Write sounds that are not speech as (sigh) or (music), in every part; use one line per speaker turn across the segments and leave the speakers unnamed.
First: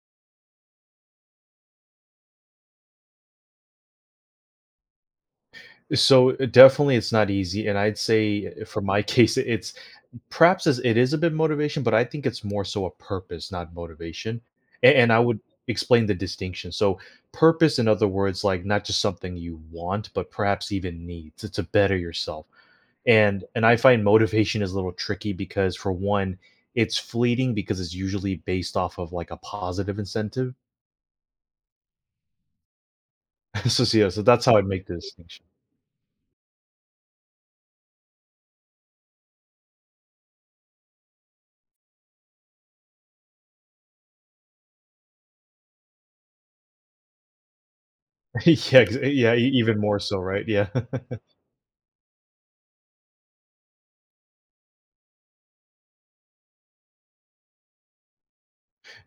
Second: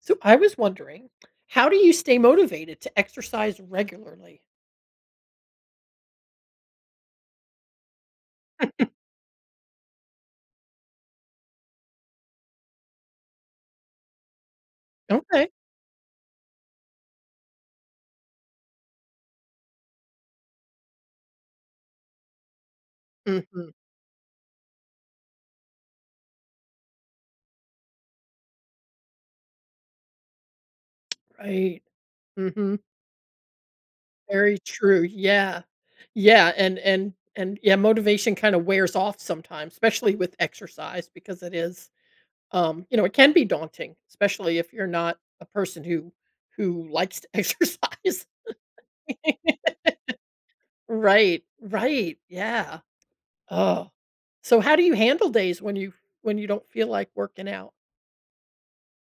So I was wondering, how do you stay motivated to exercise regularly?
So definitely it's not easy, and I'd say for my (laughs) case, it's perhaps as it is a bit motivation, but I think it's more so a purpose, not motivation. And I would
Okay.
explain the distinction. So, purpose, in other words, like not just something you want, but perhaps even needs to better yourself. And
Mhm.
I find motivation is a little tricky because for one, it's fleeting because it's usually based off of like a positive incentive.
Right. Mhm.
(laughs) So yeah, so that's how
Very
I'd make the
true.
distinction.
Yeah. Yeah, and yeah, motivation kinda wears off sometimes, especially with exercise because it is, it can be daunting, especially if you're not a person who likes to (laughs) exercise.
(laughs) yeah, yeah, even more so, right? Yeah. (laughs)
Right, right. Yeah. Oh, so how do you handle days when you don't feel like working out?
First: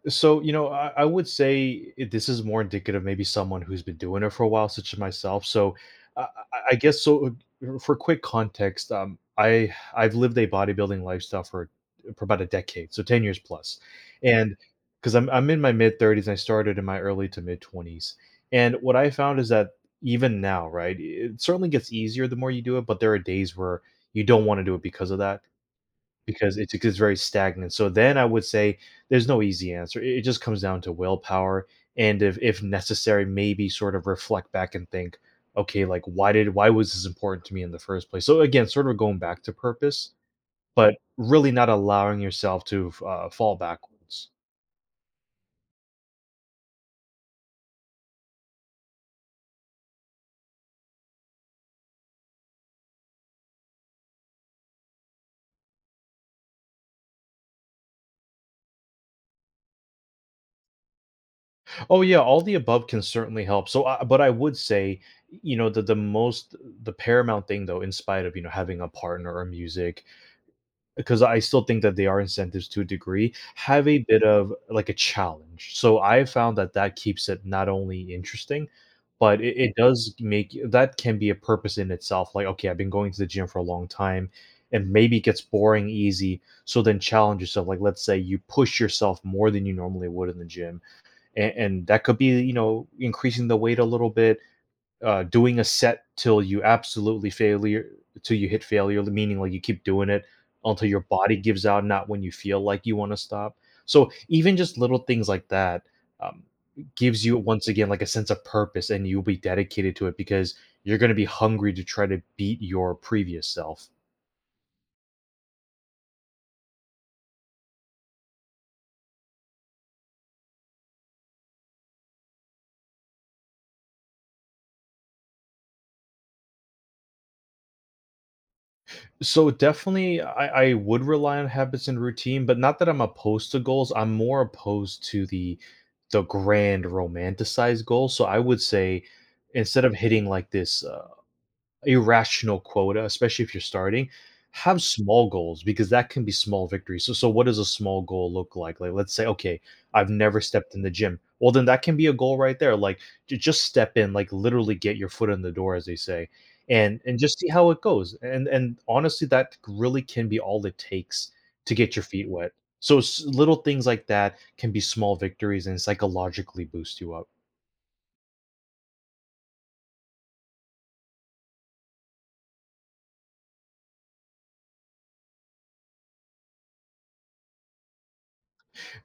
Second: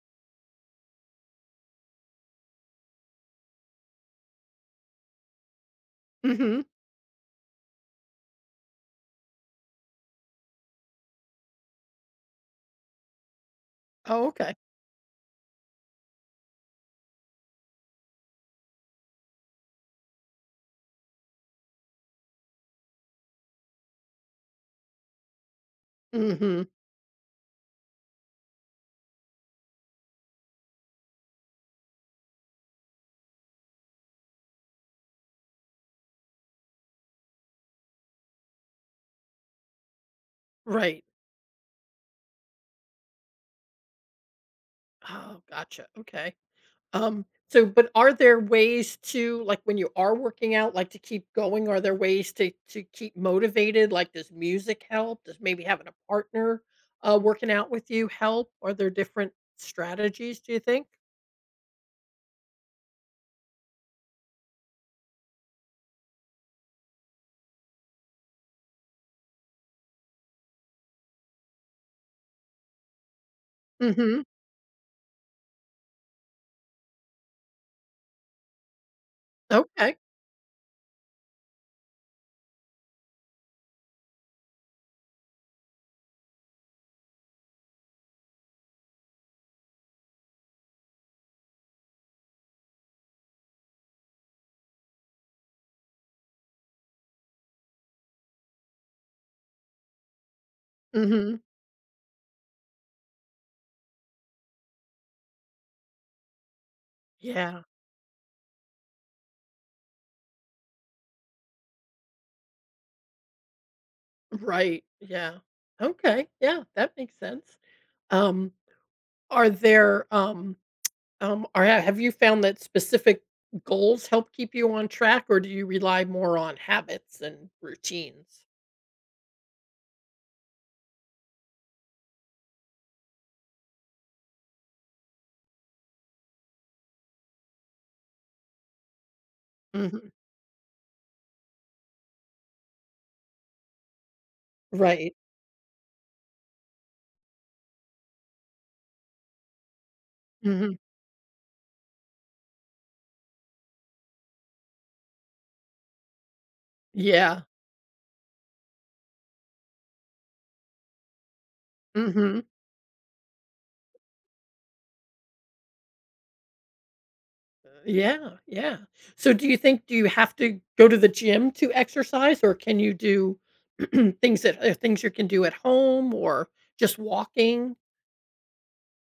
So, you know, I would say this is more indicative of maybe someone who's been doing it for a while, such as myself. So, I, I
Mhm.
I guess so. For quick context, I've lived a bodybuilding lifestyle for about a decade, so 10 years plus,
Oh, okay.
and because I'm in my mid thirties, I started in my early to mid twenties, and what I found is that even now, right, it certainly gets easier the more you do it, but there are days where you don't want to do it because of that because
Mhm.
it's very stagnant. So then I would say there's no easy answer. It just comes down to willpower and if necessary, maybe sort of reflect back and think, okay, like why was this important to me in the first place? So again, sort of going back to purpose, but
Right.
really not allowing yourself to fall backwards.
Oh, gotcha. Okay. So but are there ways to, like, when you are working out, like, to keep going, are there ways to keep motivated? Like, does music help? Does maybe having a partner working out with you help? Are there different strategies, do you think?
Oh yeah, all the above can certainly help. So, but I would say, you know, the most the paramount thing though, in spite of you know having a partner or music because I still think that they are incentives to a degree, have a bit
Mhm.
of like a challenge. So I found that that keeps it not only interesting, but it
Okay.
does make that can be a purpose in itself. Like, okay, I've been going to the gym for a long time and maybe it gets boring easy. So then challenge yourself. Like, let's say you push yourself more than you normally would in the gym. And that could be, you know, increasing the weight a little bit, doing a set till you absolutely failure till you hit failure, meaning like you keep doing it until your body
Mhm.
gives out, not when you feel like you want to stop. So even just little things like that um, gives you
Yeah.
once again like a sense of purpose, and you'll be dedicated to it because you're going to be hungry to try to beat your previous self.
Right. Yeah. Okay. Yeah, that makes sense. Um are there Or have you found that specific goals help keep you on track, or do you rely more on habits and routines?
So definitely, I would rely on habits and routine, but not that I'm opposed to goals. I'm more opposed to the grand romanticized goals. So I would say instead of
Mhm.
hitting like this irrational quota, especially if you're starting, have
Right.
small goals because that can be small victories. So what does a small goal look like? Like, let's say, okay, I've never stepped
Mhm.
in the gym. Well, then that can be a goal right there. Like, just step in, like literally get your foot in the door, as they say, and just
Yeah.
see how it goes. And honestly, that really can be all it takes to get your feet
Mhm.
wet. So little things like that can be small victories and psychologically boost you up.
Yeah, yeah. So do you think do you have to go to the gym to exercise, or can you do (clears throat) things that things you can do at home or just walking?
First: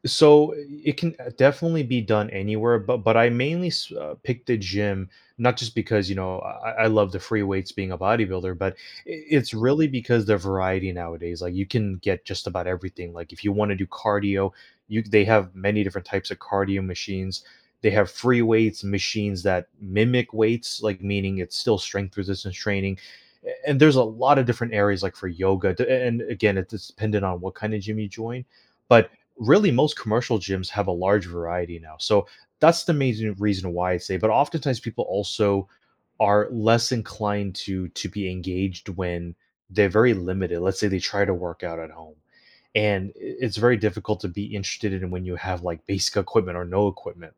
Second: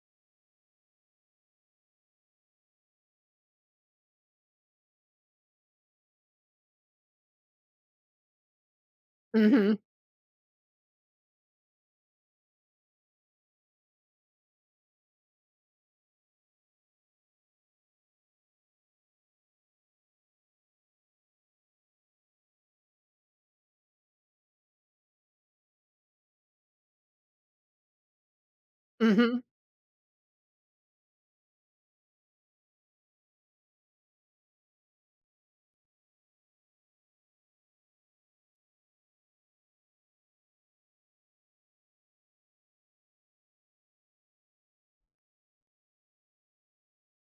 So it can definitely be done anywhere, but I mainly picked the gym not just because you know I love the free weights being a bodybuilder, but it's
Mhm.
really because the variety nowadays. Like you can get just about everything. Like if you want to do cardio, you they have many different types of cardio machines. They have free weights machines that mimic weights, like meaning it's still strength resistance training. And there's a lot of different areas like for yoga, and again, it's dependent on what kind of gym you join, but
Mhm.
really most commercial gyms have a large variety now. So that's the main reason why I say, but oftentimes people also are less inclined to be engaged when they're very limited. Let's say they try to work out at home. And it's very difficult to be interested in when you have like basic equipment or no equipment.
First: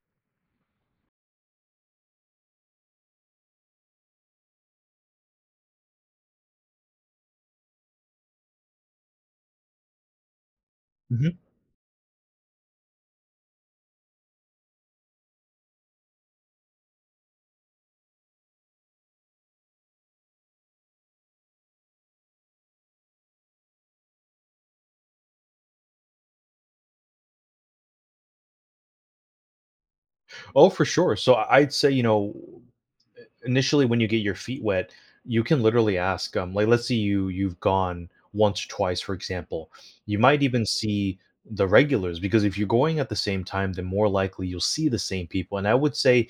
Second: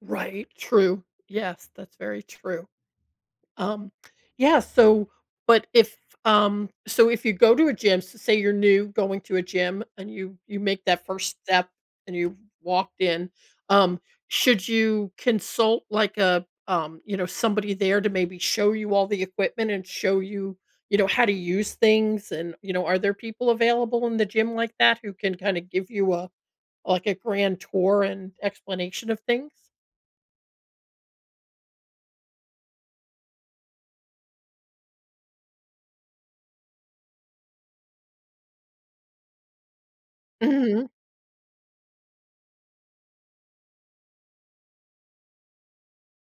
Right, true. Yes, that's very true. Um, yeah, so but if, so if you go to a gym, s say you're new going to a gym and you make that first
Mhm.
step and you walked in, um, should you consult like a, you know, somebody there to maybe show you all the equipment and show you, you know, how to use things, and, you know, are there people available in the gym like that who can kinda give you a like a grand tour and explanation of things?
Oh, for sure. So I'd say, you know, initially when you get your feet wet, you can literally ask like let's say you you've gone once, or twice, for example. You might even
Mhm,
see the regulars because if you're going at the same time, then more likely you'll see the same people. And I would say,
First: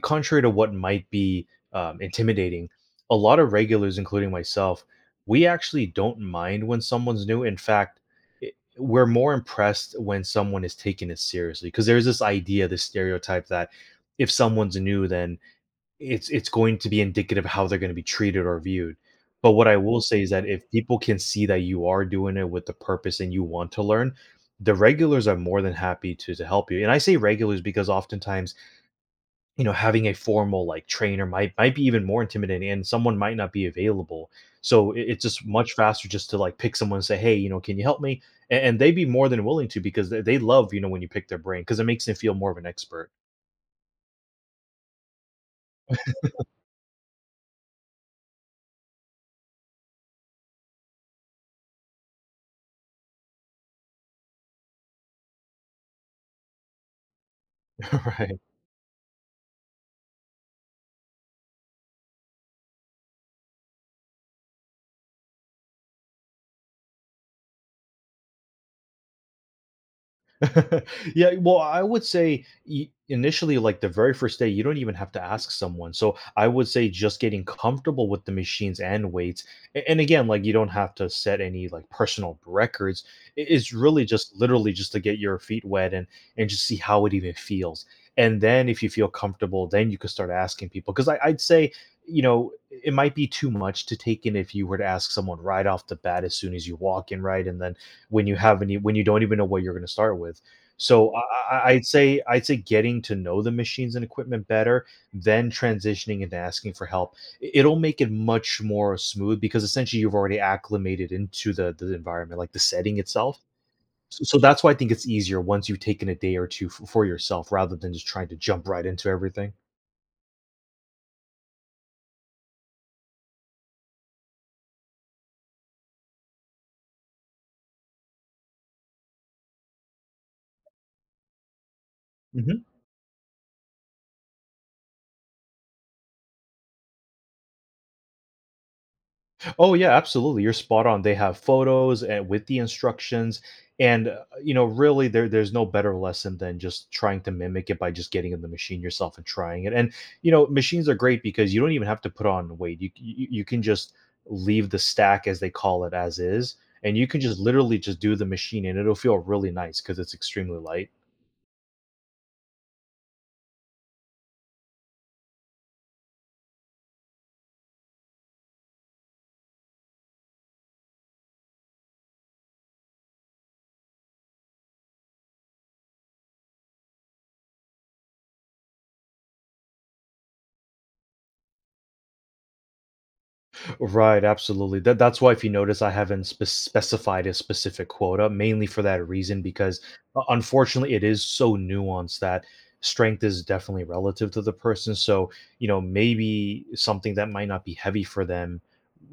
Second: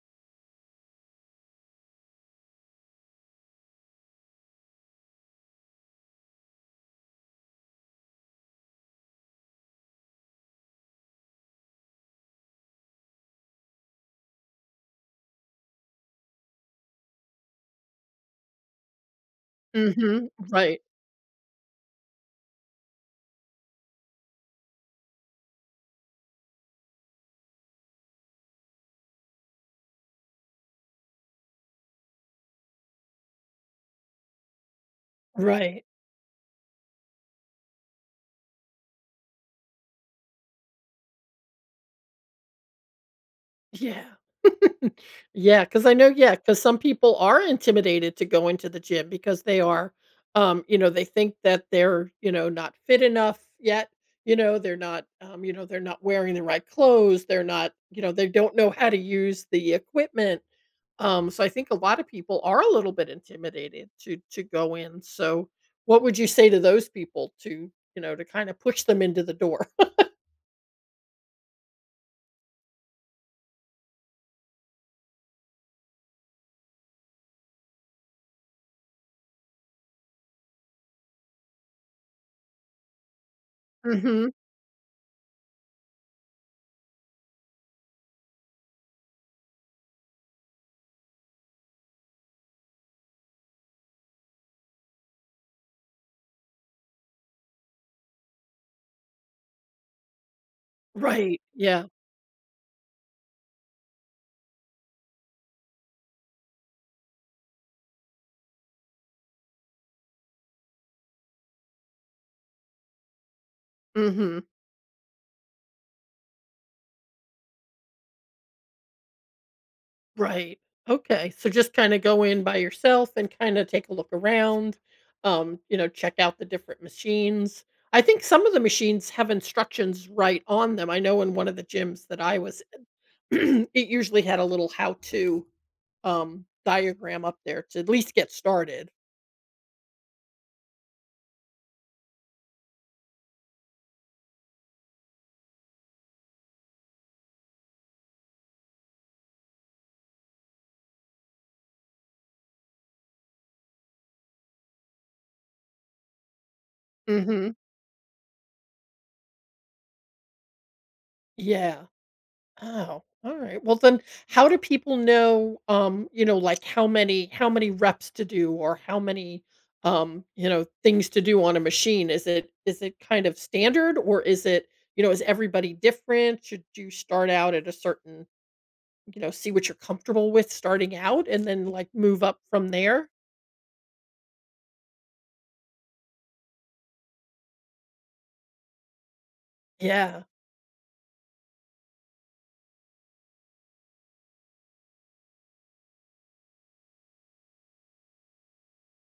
contrary to what might be intimidating, a lot of regulars, including myself, we actually don't mind when someone's new. In fact, i- we're more impressed when someone is taking it seriously because there's this idea, this stereotype that if someone's new, then it's going to be indicative of how they're going to be treated or viewed. But what I will say
mhm,
is that if
right,
people can see that you are doing it with the purpose and you want to learn, the regulars are more than happy to help you. And I say regulars because oftentimes, you know, having a formal like trainer might be even more intimidating and someone might not be available. So it's just much
right.
faster just to like pick someone and say, "Hey, you know, can you help me?" And they'd be more than willing to because they love, you know, when you pick their brain because it makes them feel more of an expert.
Yeah. (laughs) Yeah, because I know yeah, because some people are intimidated to go into the gym because they are, you know, they think that they're, you know, not fit enough yet, you know, they're not, you know, they're not wearing the right clothes, they're not, you
(laughs)
know, they
right.
don't know how to use the equipment. So I think a lot of people are a little bit intimidated to go in. So what would you say to those people to, you know, to kind of push them into the door? (laughs)
(laughs) yeah, well, I would say initially, like the very first day, you don't even have to ask someone. So I would say just getting comfortable with the machines and weights. And again, like you don't have to set any like personal records. It's really
Mhm.
just literally just to get your feet wet and just see how it even feels. And then if you feel comfortable, then you can start asking people. Because I'd say, you know, it might be too much to take in if you were to ask someone right off the bat as soon as you walk in, right? And then when you don't even know what you're gonna start with. So
Right. Yeah.
I'd say getting to know the machines and equipment better, then transitioning into asking for help. I it'll make it much more smooth because essentially you've already acclimated into the environment, like the setting itself. So
Mhm.
that's why I think it's easier once you've taken a day or 2 f for yourself rather than just trying to jump right into everything.
Right. Okay. So just kinda go in by yourself and kinda take a look around, you know, check out the different machines. I think some of the machines have instructions right on them. I know in one of the gyms that I was
Mhm.
in, (clears throat) it usually had a little how-to, diagram up there to at least get started.
Oh yeah, absolutely. You're spot on. They have photos and with the instructions and you know really there's no better lesson than just trying to mimic it by just getting in the machine yourself and trying it. And you know, machines are great because you don't even have to put on weight. You can just leave the stack as they call it as is and you can just
Mhm.
literally just do the machine and it'll feel really nice cuz it's extremely light.
Yeah. Oh, all right. Well, then how do people know you know, like, how many reps to do, or how many you know, things to do on a machine? Is it kind of standard, or is it, you know, is everybody different? Should you start out at a certain, you know, see what you're comfortable with starting out and then, like, move up from there?
Right, absolutely. That's why if you notice I haven't specified a specific quota mainly for that reason because
Yeah.
unfortunately it is so nuanced that strength is definitely relative to the person. So, you know, maybe something that might not be heavy for them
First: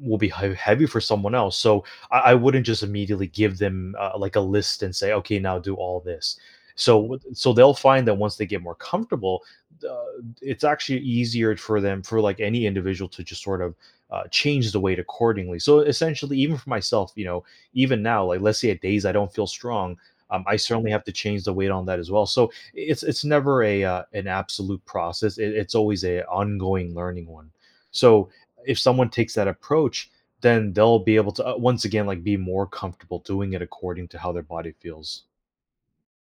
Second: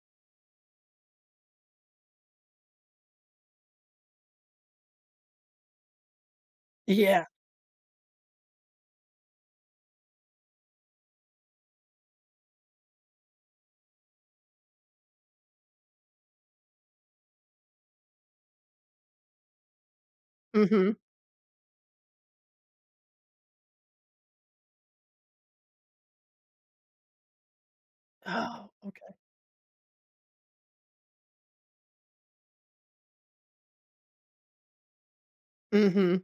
will be heavy for someone else. So, I wouldn't just immediately give them like a list and say, "Okay, now do all this." So,
Yeah.
so they'll find that once they get more comfortable, uh, it's actually easier for them for like any individual to just sort of change the weight accordingly. So essentially, even for myself, you know, even now, like let's say at days I don't feel strong, I certainly
Mhm.
have to change the weight on that as well. So it's never a an absolute process. It's always a ongoing learning one. So
Oh,
if someone
okay.
takes that approach, then they'll be able to once again like be more comfortable doing it according to how their body feels.
Mhm.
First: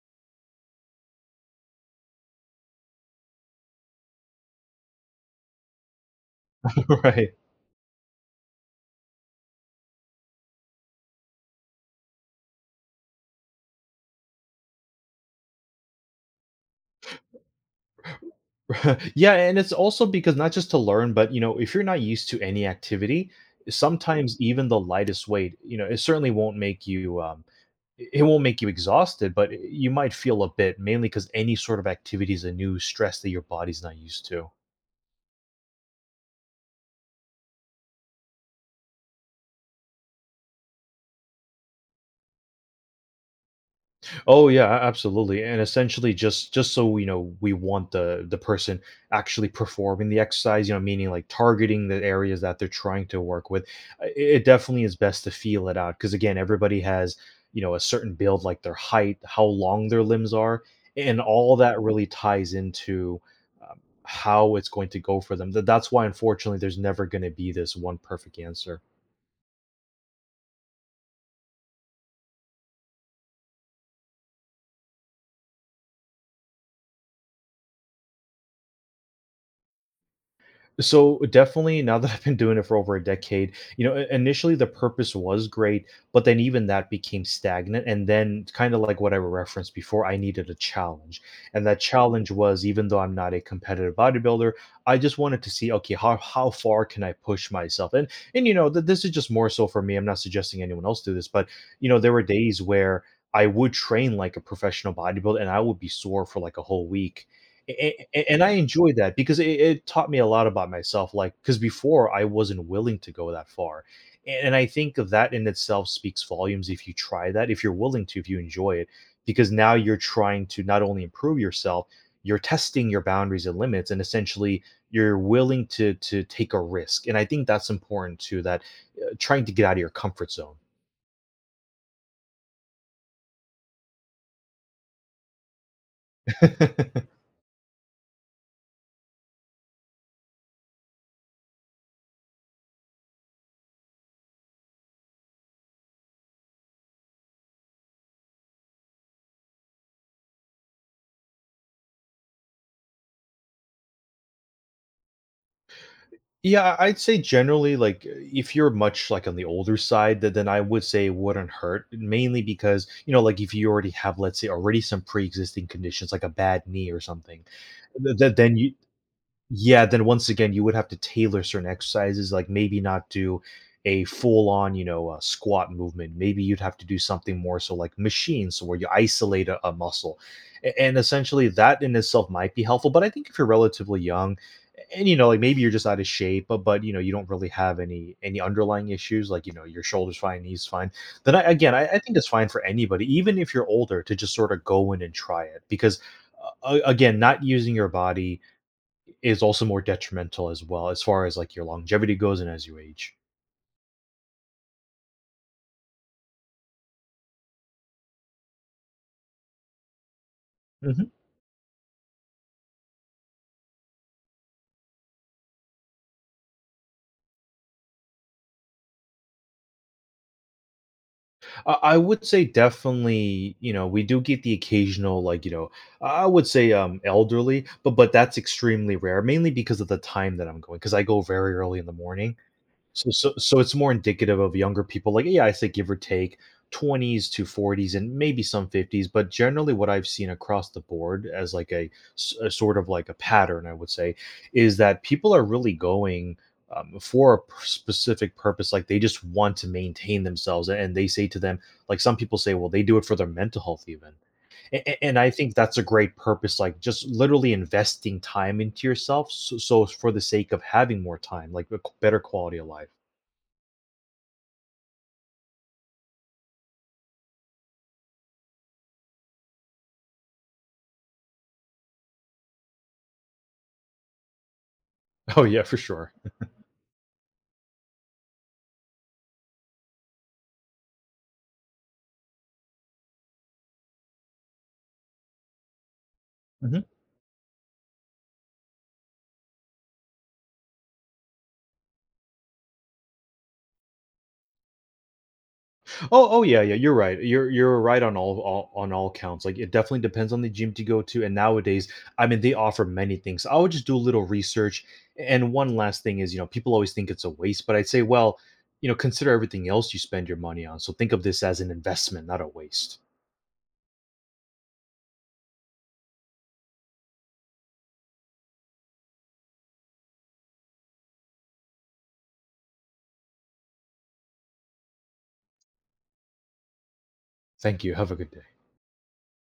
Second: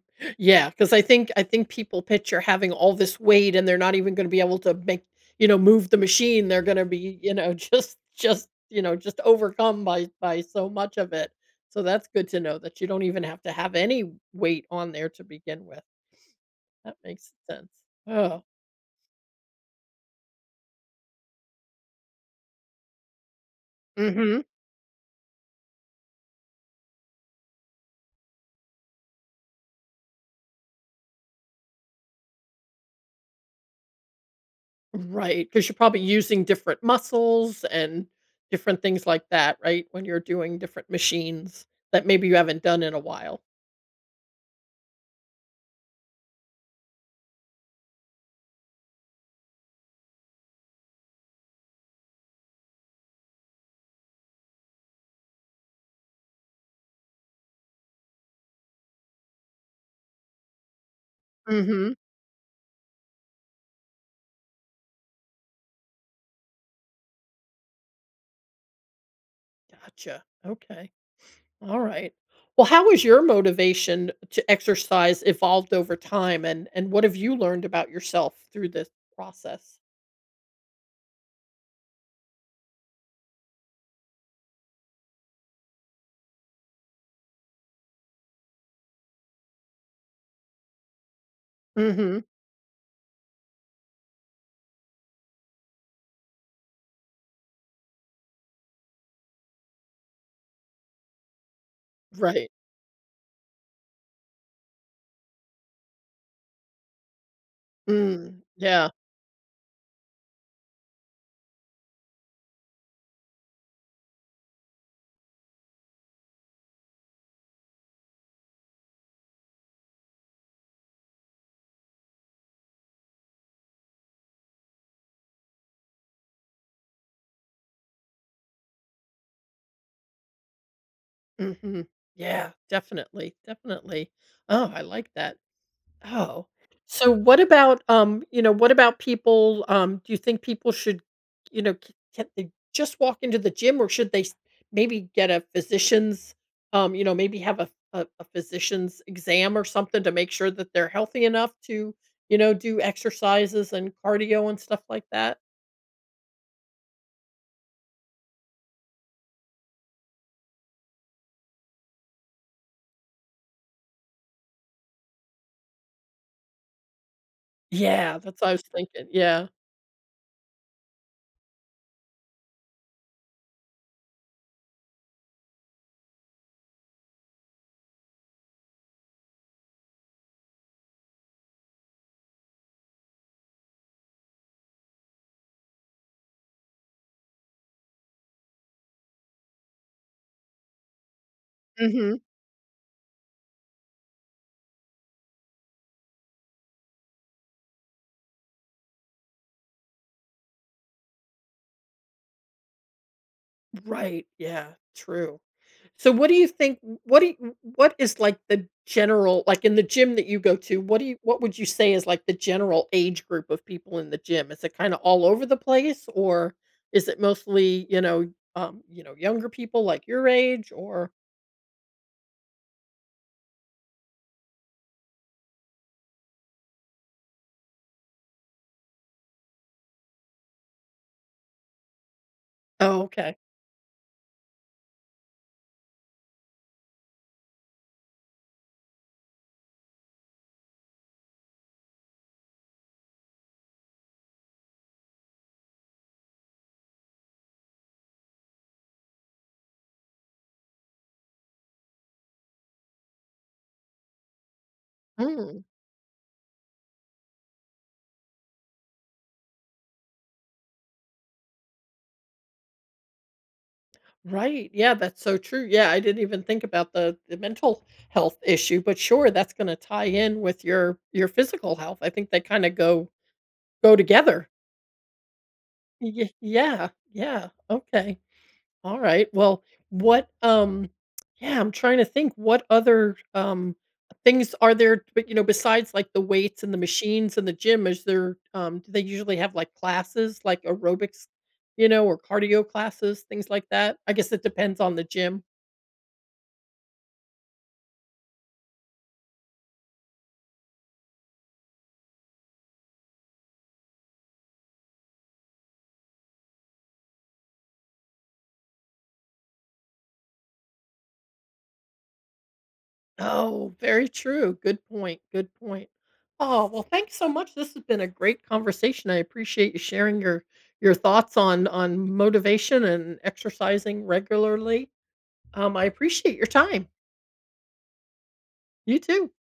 Because I think people picture having all this weight and they're not even gonna be able to make, you know, move the machine. They're gonna
(laughs)
be,
right.
you know, (laughs) you know, just overcome by so much of it. So that's good to know that you don't even have to have any weight on there to begin with. That makes sense. Oh.
(laughs) yeah, and it's also because not just to learn, but you know, if you're not used to any activity, sometimes
Mhm.
even the lightest weight, you know, it certainly won't make you it won't make you exhausted, but you might feel a bit mainly because any sort of activity is a new stress that your body's not used to.
Because 'cause you're probably using different muscles and different things like that, right? When you're doing different machines that maybe you haven't done in a while.
Oh yeah, absolutely. And essentially just so you know, we want the person actually performing the exercise, you know, meaning like targeting the areas that they're trying to work with. It it definitely is best to feel it out because again, everybody has, you know, a certain build like their height, how long their limbs are, and all that
Mhm.
really ties into um, how it's going to go for them. That's why unfortunately there's never going to be this one perfect answer.
Gotcha. Okay. All right. Well, how has your motivation to exercise evolved over time, and what have you learned about yourself through this process?
So definitely now that I've been doing it for over a decade, you know, initially the purpose was great, but then even that became stagnant. And then kind of like what I referenced before, I needed a challenge. And that
Mhm.
challenge was even though I'm not a competitive bodybuilder, I just wanted to see, okay, how far can I push myself? And you know, this is just more so for me. I'm not suggesting anyone else do this, but you know, there were
Right.
days where I would train like a professional bodybuilder and I would be sore for like a whole week and
Mm.
I
Yeah.
enjoy that because it taught me a lot about myself. Like, because before I wasn't willing to go that far. And I think of that in itself speaks volumes if you try that, if you're willing to, if you enjoy it, because now you're trying to not only improve yourself, you're testing your boundaries and limits, and essentially you're willing to take a risk. And I think that's important too. That trying to get out of your comfort zone.
Mhm. Yeah, definitely. Definitely. Oh, I like that. Oh. So
(laughs)
what about, you know, what about people, do you think people should, you know, can they just walk into the gym, or should they maybe get a physician's, you know, maybe have a physician's exam or something to make sure that they're healthy enough to, you know, do exercises and cardio and stuff like that?
Yeah, I'd say generally, like, if you're much like on the older side, that then I would say it wouldn't hurt, mainly because, you know, like if you already have, let's say, already some pre-existing conditions, like a bad knee or something,
Yeah,
that
that's what I
then
was
you
thinking. Yeah.
yeah, then once again, you would have to tailor certain exercises, like maybe not do a full on, you know, squat movement. Maybe you'd have to do something more so like machines so where you isolate a muscle. And essentially, that in itself might be helpful. But I think if you're relatively young, and you know like maybe you're just out of shape but you know you don't really have any underlying issues like you know your shoulders fine knees fine then I, again I
Hmm.
think it's fine for anybody even if you're older to just sort of go in and try it because again not using your body is also more detrimental as well as far as like your longevity goes and as you age.
Right. Yeah. True. So what do you think, what do you what is, like, the general, like, in the gym that you go to, what do
Mhm.
you, what would you say is, like, the general age group of people in the gym? Is it kinda all over the place, or is it mostly, you know, younger people like your age or—
I would say definitely, you know, we do get the occasional like, you know, I would say elderly, but that's extremely rare, mainly because of the time that I'm going, because I go very early in the morning.
Oh,
So so
okay.
so it's more indicative of younger people, like, yeah, I say give or take 20s to 40s and maybe some 50s, but generally what I've seen across the board as like a sort of like a pattern, I would say, is that people are really going for a specific purpose. Like they just want to maintain themselves. And they say to them, like some people say, well, they do it for their mental health, even. And I think
Mm,
that's a great purpose, like just literally investing time into yourself. So for the sake of having more time, like better quality of life.
right. Yeah, that's so true. Yeah, I didn't even think about the mental health issue, but sure, that's gonna tie in with your physical health. I think they kinda go together.
Oh yeah, for sure.
Y Yeah, yeah. Okay. All right. Well, what yeah, I'm trying to think what other things are there, but you know, besides like the weights and the
Mhm.
machines and the gym, is there do they usually have like classes, like aerobics, you know, or cardio classes, things like that? I guess it depends on the gym.
Oh, oh yeah, yeah. You're right. You're right on all on all counts. Like it definitely depends on the gym to go to. And nowadays, I mean, they offer many things. I would just do a little research. And one last thing is, you know, people always think it's a waste, but I'd say, well, you know, consider everything else you spend your money on. So think of this as an investment, not a waste.
Oh, very true. Good point. Good point. Oh, well, thanks so much. This has been a great conversation. I appreciate you sharing your thoughts on motivation and exercising regularly. I appreciate your time.
Thank you. Have a good day.
You too.